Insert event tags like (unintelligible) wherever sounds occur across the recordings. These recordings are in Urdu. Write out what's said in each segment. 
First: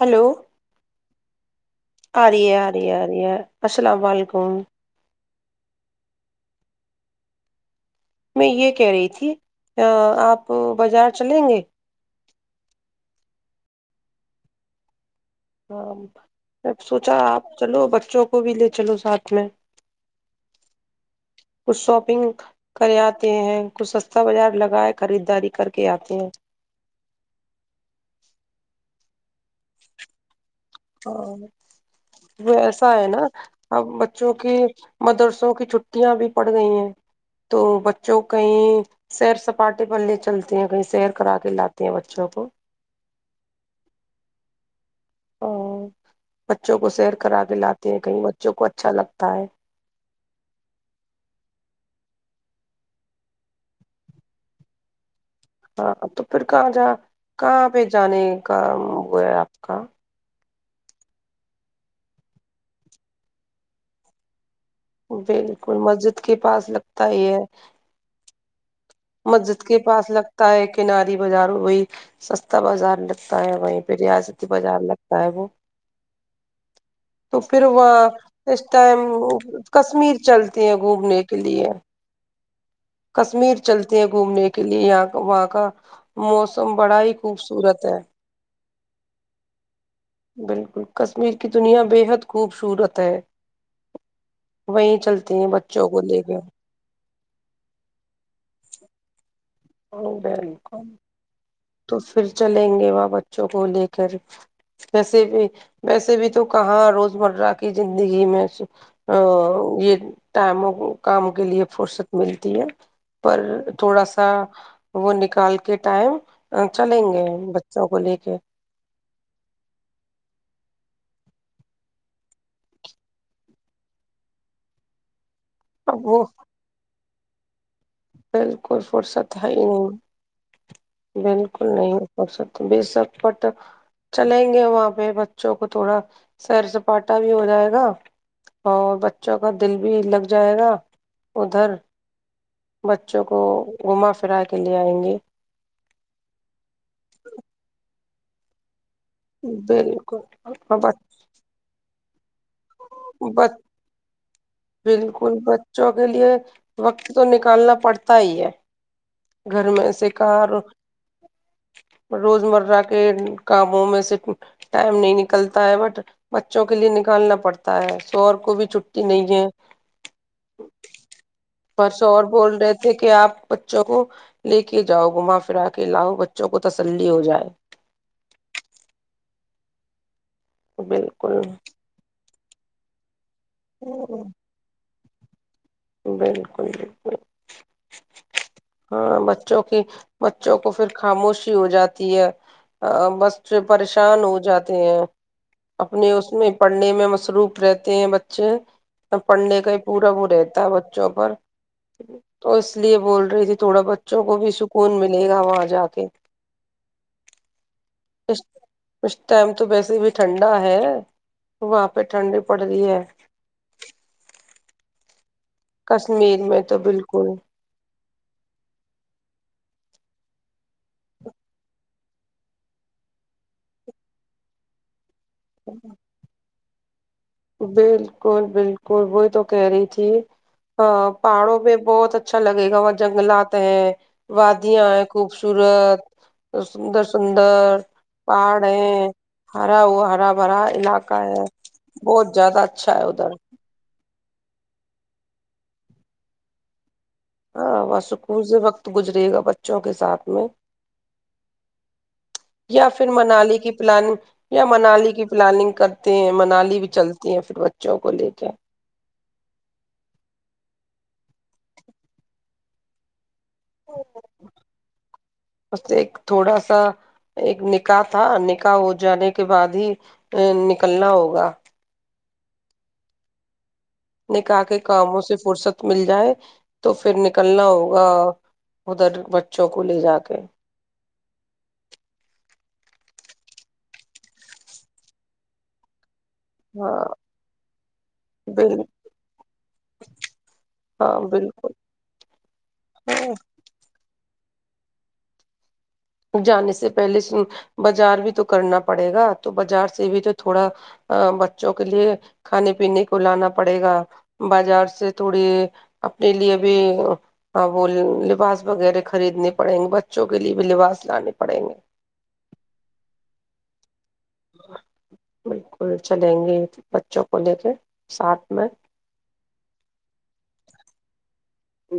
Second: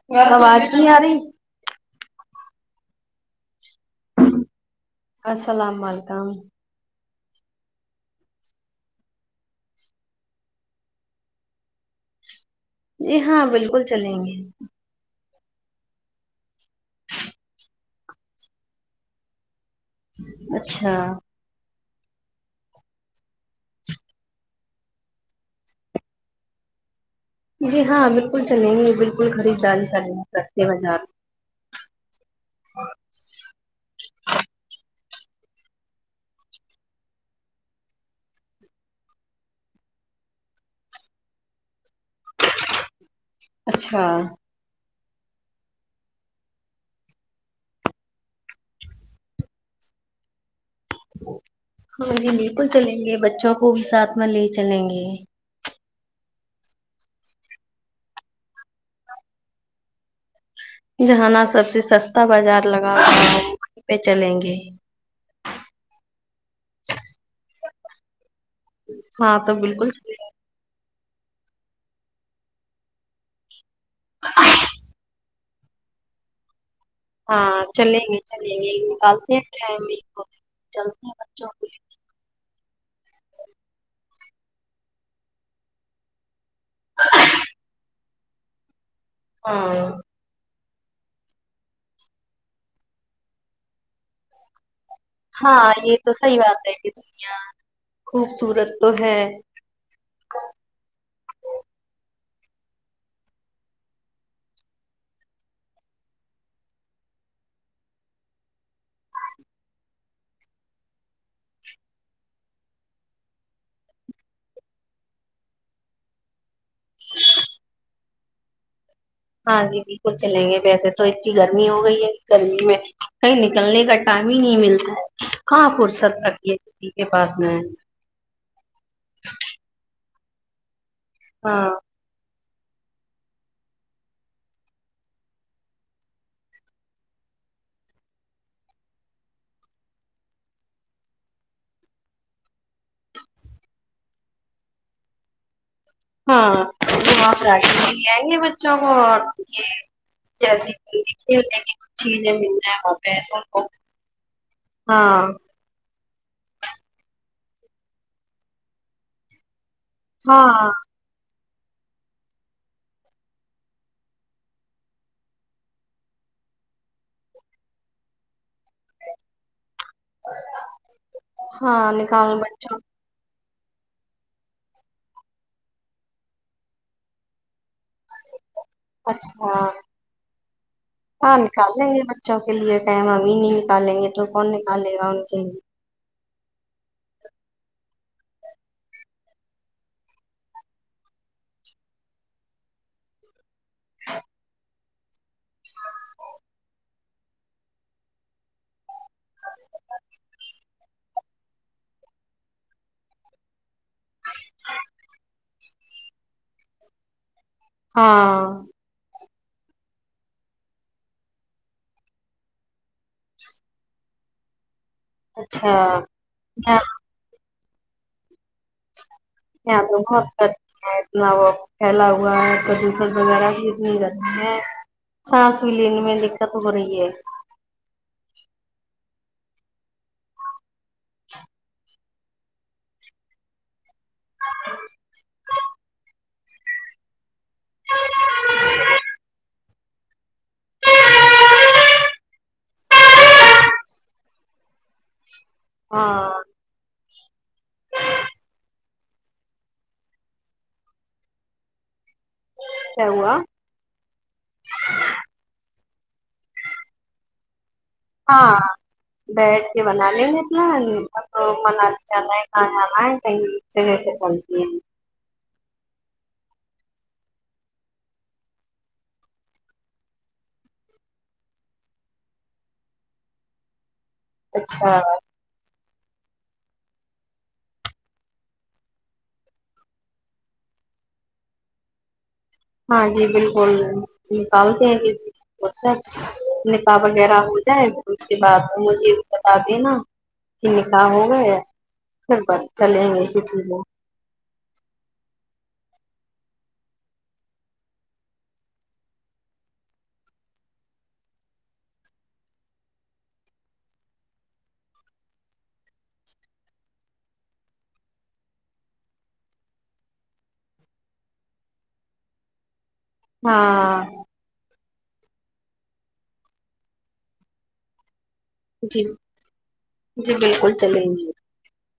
ہلو آواز کی آ رہی ہ رہ ہ رہے ا رہ السلام و علیکم السلام علیکم میں یہ کہہ رہی تھی آپ بازار چلیں گے جی ہاں بالکل چلیں گے ہاں میں سوچا آپ چلو بچوں کو بھی لے چلو ساتھ میں اچھا کچھ شاپنگ کرے آتے ہیں کچھ سستا بازار لگائے خریداری کر کے آتے ہیں جی ہاں بالکل چلیں گے بالکل خری ج چلیں گے بازار ہاں ایسا ہے نا اب بچوں کی مدرسوں کی چھٹیاں بھی پڑ گئی ہیں تو بچوں کہیں سیر سپاٹے پر لے چلتے ہیں کہیں سیر کرا کے لاتے یہ بچوں کو اچھا ا بچوں کو سیر کرا د لاتے ہیں کہیں بچوں کو اچھا لگتا ہے ہاں جی بالکل چلیں گے بچوں کو بھی ساتھ میں لے چلیں گے ہاں تو پھر کہاں ج کہاں پہ جانے کا ہو ہے آپ کا جہانا سب سے سستا بازار لگا کر پہ چلیں گے بالکل مسجد کے پاس لگتا ہی ہے ہاں تو مسجد کے بالکل پاس چلیں گے لگتا ہے کناری بازار وہی سستا بازار لگتا ہے وہی ھر ریاستتی بازار لگتا ہے وہ تو ہاں پھر وہ چلیں گے چلیں اس گے ٹائم نکالتے ہیں ٹائم کشمیر چلتی ہیں چلتے گھومنے کے بچوں کو لیئے لے (unintelligible) چلتے ہیں گھومنے کے لیے یہاں وہاں کا موسم تم بڑا ہی خوبصورت ہے ہاں بالکل کشمیر کی دنیا بے حد خوبصورت ہے وہیں چلتی ہیں ہاں بچوں یہ کو تو لے کے صحی بات ہے کہ یا (inaudible) خوبصورت تو ہے ا بالکل تو پھر چلیں گے وہاں بچوں کو لے کر ویسے بھی ویسے بھی تو کہاں روز مرہ کی زندگی میں یہ ٹائم کام کے لیے فرصت ملتی ہے پر تھوڑا سا وہ نکال کے ٹائم چلیں گے بچوں کو لے کے ہاں جی بالکل چلیں گے ویسے تو اتنی گرمی ہو گئی ہے گرمی میں کہیں نکلنے کا ٹائم ہی نہیں ملتا ہاں اب فرصد وہ تک ہے کے پاس میں ہے بالکل فرصت ہے ہی نہیں بالکل ہاں نہیں ہو ہو سک تو ب سب پٹ چلیں گے وہاں پہ بچوں کو تھوڑا سیر سپاٹا بھی ہو جائے گا اور بچوں کا دل بھی لگ جائے گا ادھر بچوں کو گھما پھرا کے لے آئیں گے ہاں آ ہے گے بچوں اور ج بالکل جٹھیک ہے م ہاں بالکل بچوں کے لیے وقت تو نکل کل پڑھتا ہی ہے گھر میں سے کار ہاں روزمرہ کے کاموں میں سے ٹائم نہیں نکلتا ہے بٹ بچوں کے لیے نکالنا پڑتا تا ہے سور کو بھی چھٹی نہیں ہے ہاں بس اور نکال بول رہے بچوں تھے کہ آپ بچوں کو لے کے جاؤ گھما پھرا کے لاؤ بچوں کو تسلی ہو جائے اچھا ہاں بالکل نکال لیں گے م بوں کے لیے م آ مین نہیں نکالیں گے تو کون نکالے گا جی (inaudible) بالکل بالکل ہاں بچوں کی بچوں کو پھر خاموشی ہو جاتی ہے بس جو پریشان ہو جاتے ہیں اپنے اس میں پڑھنے میں مصروف رہتے ہیں بچے پڑھنے کا ہی پورا وہ رہتا بچوں پر تو اس لیے بول رہی تھی تھوڑا بچوں کو بھی سکون ملے گا وہاں جا کے اس ہاں اس ٹائم تو ویسے بھی ٹھنڈا ہے وہاں پہ ٹھنڈی پڑ رہی ہے اچھا کشمیر میں تو بالکل یہ تو بہت کر اتنا وہ پھیلا ہوا ہے پردوشن وغیرہ بھی اتنی رہ ہے سانس بھی لییننے میں دقت خب رہی ہے بالکل بالکل وہی تو کہہ رہی تھی ہ پہاڑو بھی بہتچ اچھا لگے گا وہ جنگلات ہیں وادیاں ہیں خوبصورت سندر سندر پہاڑ ہے ہرا وہ ہرا بھرا علاقہ ہے بہت زیادہ اچھا ہے ادھر (unintelligible) ہاں وہ سکول سے وقت گزرے گا بچوں کے ساتھ میں یا پھر کیا ہوا منالی کی پلاننگ یا منالی کی پلاننگ کر ہیں منالی بھی چلتی ہیں پھر ب چو کو لے کے ہاں بیٹھ کے بنا لیں گے اتنا بنا جانا ہے کہاں جانا ہے جگہ سے چلتی ہیں اس سے ایک تھوڑا سا ایک نکاح تھا نکاح ہو جانے کے بعد ہی نکلنا ہوگا نکا کے اچھا کاموں سے فرصت مل جائے تو پھر نکلنا ہوگا ادھر بچوں کو لے جا کے ہاں جی بالکل نکالتے ہیں کہا نکاح ہاں وغیرہ ہو جائے اس کے بعد بال مجھے بتا دینا کہ نکاح ہاں ہو گئے بالکل پھر چلیں گے ہاں کسی میں جانے سے پہلے بازار بھی تو کرنا پڑے گا تو بازار سے بھی تو تھوڑا بچوں کے لیے کھانے پینے کو لانا پڑے گا بازار سے تھوڑی اپنے لیے بھی وہ لباس وغیرہ خریدنے پڑیں گے بچوں کے لیے بھی لباس تانان پڑے گ ہاں (unintelligible) بالکل چلیں گے بچوں کو لے کے (unintelligible) میں جی جی بالکل چلیں گے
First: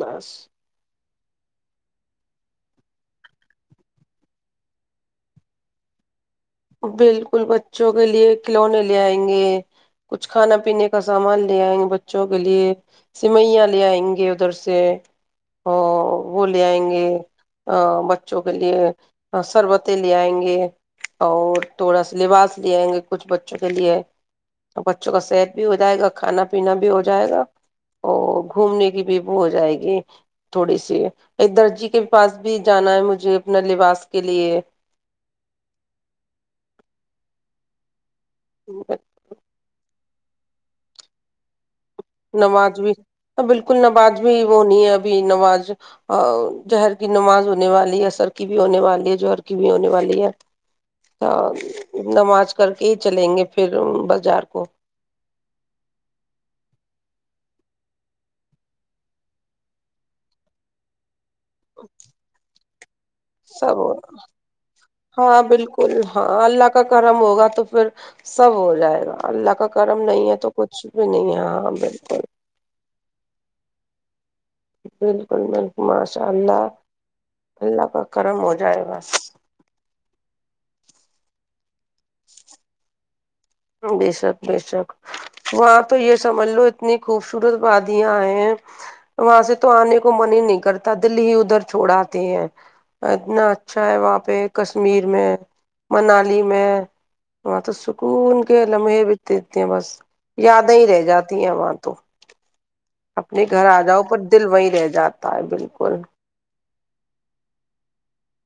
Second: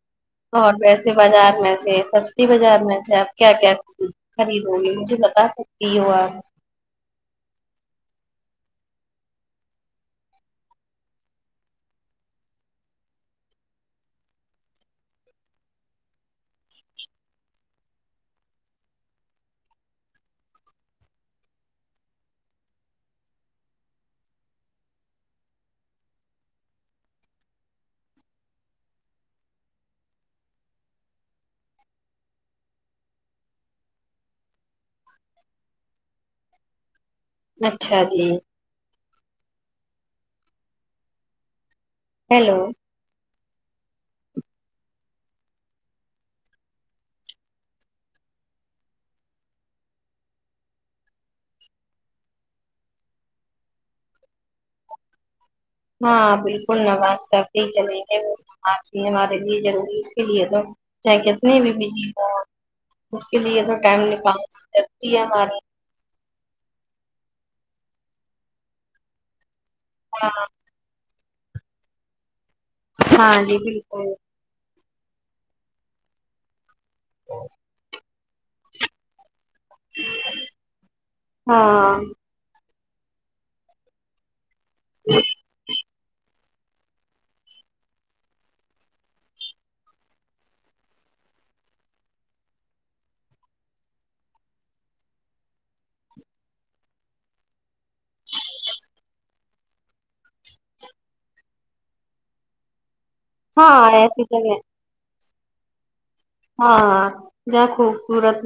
بس اور ویسے (unintelligible) بازار میں سے سستی بازار میں سے آپ کیا کیا خریدو گی مجھے بتا سکتی ہو آپ (unintelligible) بالکل بچوں کے لیے کھلونے لے آئیں گے کچھ کھانا پینے کا سامان لے آئیں گے بچوں کے لیے سوئیاں لے آئیں گے ادھر سے اور وہ لے آئیں گے بچوں کے لیے سربتیں لے آئیں گے (unintelligible) اور تھوڑا سا لباس لے آئیں گے کچھ بچوں کے لیے بچوں کا صحت بھی ہو جائے گا کھانا پینا بھی ہو جائے گا اور گھومنے کی بھی ہو جائے گی تھوڑی سی ایک درجی کے پاس بھی جانا ہے مجھے اپنا لباس کے لیے (unintelligible) اچھا جی (inaudible) ا (inaudible) ہیلو نماز بھی (unintelligible) بالکل نماز بھی وہ نہیں ہے ابھی نماز جوہر کی نماز ہونے والی ہے سر کی بھی ہونے والی ہے جوہر کی بھی ہونے والی ہے نماز کر کے ہی چلیں گے پھر بازار کو (unintelligible) ہاں بالکل نماز کرتے ہی چلیں گے وہ نماز پنے والارے لی ضروری اس کے لیے تو کیا کہ (unintelligible) ات نے بھی بھیج (unintelligible) سب ہوگا ضروری ہے ہاں ہمارے بالکل ہاں اللہ کا کرم ہوگا (unintelligible) تو پھر سب ہو جائے گا اللہ کا (unintelligible) گرم نہیں ہے ہاں تو کچھ بھی نہیں ہے (unintelligible) ہاں بالکل (unintelligible) ہاں جی بالکل (unintelligible) بالکل ب ماشاء اللہ اللہپ گرم ہو جائے بس ہاں بی سب بے شک وہاں تو یہ سب ملو اتنی خوبصورت وادیاں ہیں وہاں سے تو آنے کو من ہی نہیں کرتا دللی ہی ادھر چھوڑ آے ہیں اتنا اچھا ہے وہاں پہ کشمیر میں منالی میں وہاں تو سکون کہ لمحے بھیتےتے ہیں بس یادیں ہی رہ جاتی ہیں وہاں تو اپنے گھر آ ہاں جاؤ پر ایسی دل جگہ وہیں رہ جاتا تا ہے بالکل ہاں ج خوبصورت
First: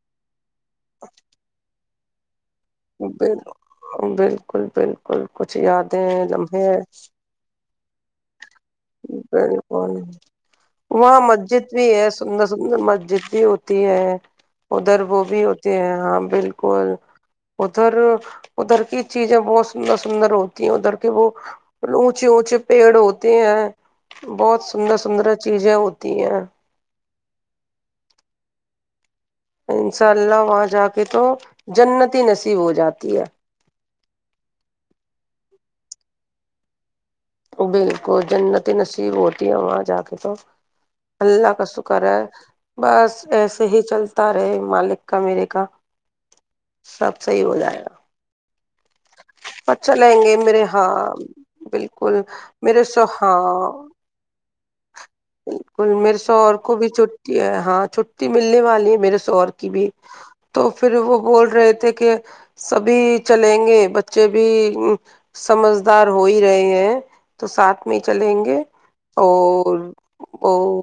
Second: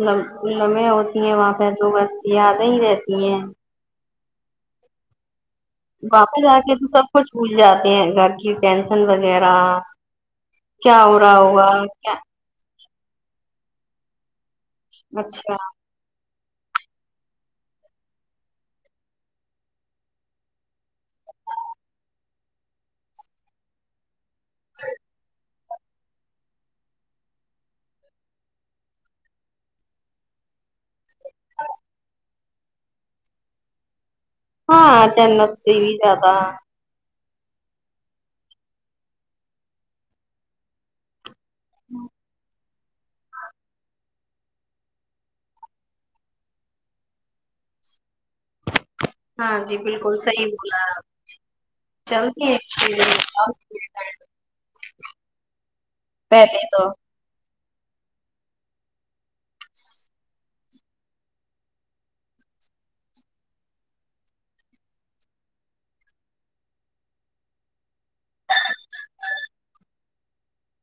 لمحے ہوتی ہیں وہاں پہ دو ہیا صی رہتی ہیں کل پین ک کچھ یادیں واپس آ لمحے کے تو سب کچھ بھول جاتے ہیں گھر کی ٹینشن وغیرہ کیا وہاں ہو رہا ہوگا مسجد بھی ہے کیا سندر سندر مسجد بھی تی ہے ادھر وہ بھی اچھا ہوتے ہیں ہاں بالکل کوال (unintelligible) ادھر ادھر کی چیزیں بہت سندر سندر ہوتی ہیں ادھر کے وہ اونچے اونچے پیڑ ہوتے ہیں بہت سندر سندر چیزیں ہوتی ہیں انشاء اللہ وہاں جا کے تو جنتی ہی نصیب ہو جاتی ہے ہاں جنت سے بھی زیادہ بالکل جنت نصیب ہوتی ہے وہاں جا کے تو اللہ ک سو کرار بس ایسے ہی چلتا رہے مالک کا میرے کا سب صحیح ہو جائے گا ہاں اور جی بالکل چلیں گے صحیح میرے بولا ہاں بالکل چلتے میرے ہیں سو ہاں ایک بالکل میرے سو اور پہلے کو تو بھی چھٹی ہے ہاں چھٹی ملنے والی ہے میرے سوور کی بھی تو پھر وہ بول رہے تھے کہ سبھی چلیں گے بچے بھی سمجھدار ہو ہی رہے ہیں تو ساتھ میں ہی چلیں گے اور وہ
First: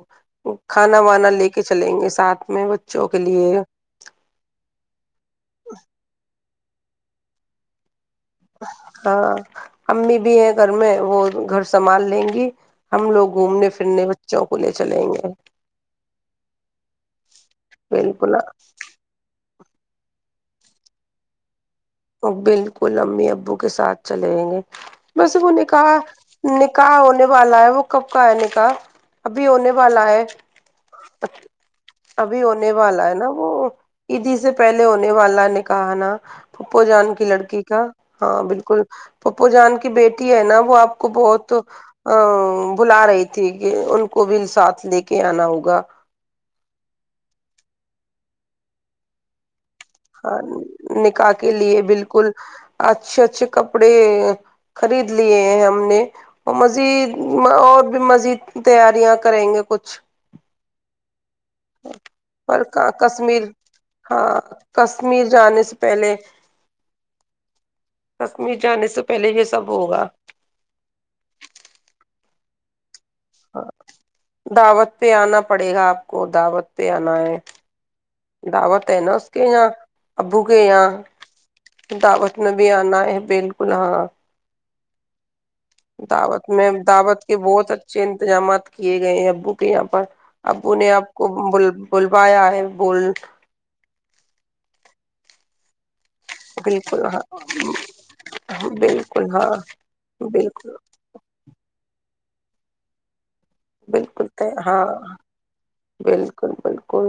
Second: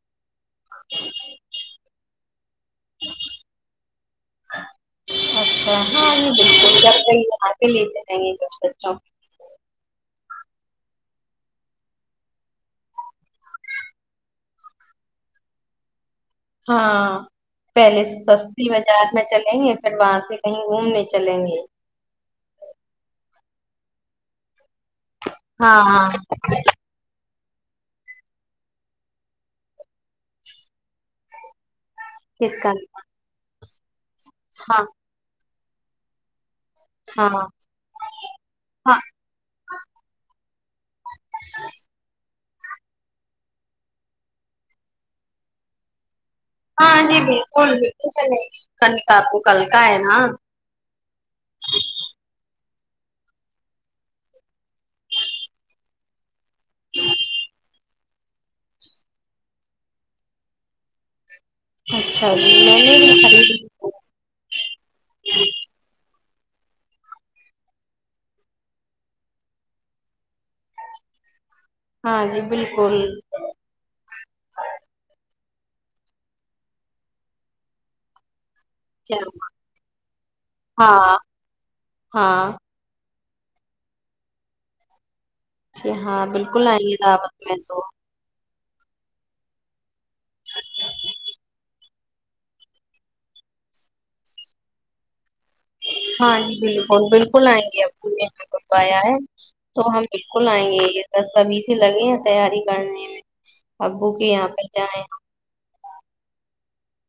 کھانا وانا لے کے چلیں گے ساتھ میں بچوں کے لیے اچھا ہاں یہ بالکل جبات لیے ہاں امی بھی ہے (unintelligible) گھر میں وہ گھر سنبھال لیں گی ہم لوگ گھومنے پھرنے بچوں کو لے چلیں گے ہاں پہلے بالکل سستی بازار میں چلیں گ پھر وہاں سے کہیں گھومنے چلیں گے وہ بالکل امی ابو کے ساتھ چلے آئیں گے بس ان نے ہاں کہا ہاں نے کہا ان والا ہے وہ کب کا ہے ن کا ابھی ہونے والا ہے ابھی کس کا ہونے والا ہے نا وہ ایدی سے پہلے ہاں ہونے والا نے کہانا پپو جان کی ہاں لڑکی کا ہاں بالکل ہاں پپو جان کی بیٹی ہے نا وہ آپ کو بہت ا بلا رہی تھی کہ ان کو بھی ساتھ لے کے آنا ہوگا ہاں جی بالکل بالکل چلے کن کاپ کو کل کے ہاں نکاح کے لیے بالکل اچھے اچھے کپڑے خرید لیے ہیں ہم نے اور مزید اور بھی مزید تیاریاں کریں گے کچھ اچھا جی پر میں نے بھی کشمیر خرید ہاں کشمیر جانے سے پہلے کشمیر جانے سے پہلے یہ سب ہوگا ہاں جی بالکل ہاں دعوت پہ آنا پڑے گا آپ کو دعوت پہ آنا ہے دعوت ہے نا کیا اس کے اں ابو کے یہاں ہاں دعوت ہاں میں بھی آنا ہے بالکل ہاں جی ہاں دعوت بالکل میں آئیں گے دعوت کے میں بہت تو اچھے انتظامات کیے گئے ہیں ابو کے یہاں پر ابو نے آپ کو ب بلوایا ہے بول ہاں جی بالکل بالکل آئیں گے ابو نے ہم کو پایا ہے بالکل ہاں تو ہم بالکل آئیں گے یہ پ سبھی سے لگے ہیں تیاری کرنے میں ابو بالکل کے یہاں پہ ہاں جائیں بالکل بالکل کو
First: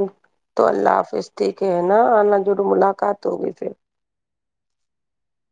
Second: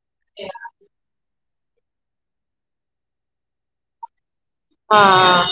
تو اللہ حافظ ٹھیک ہے نا آنا جوڑو ملاقات ہوگی پھر ہاں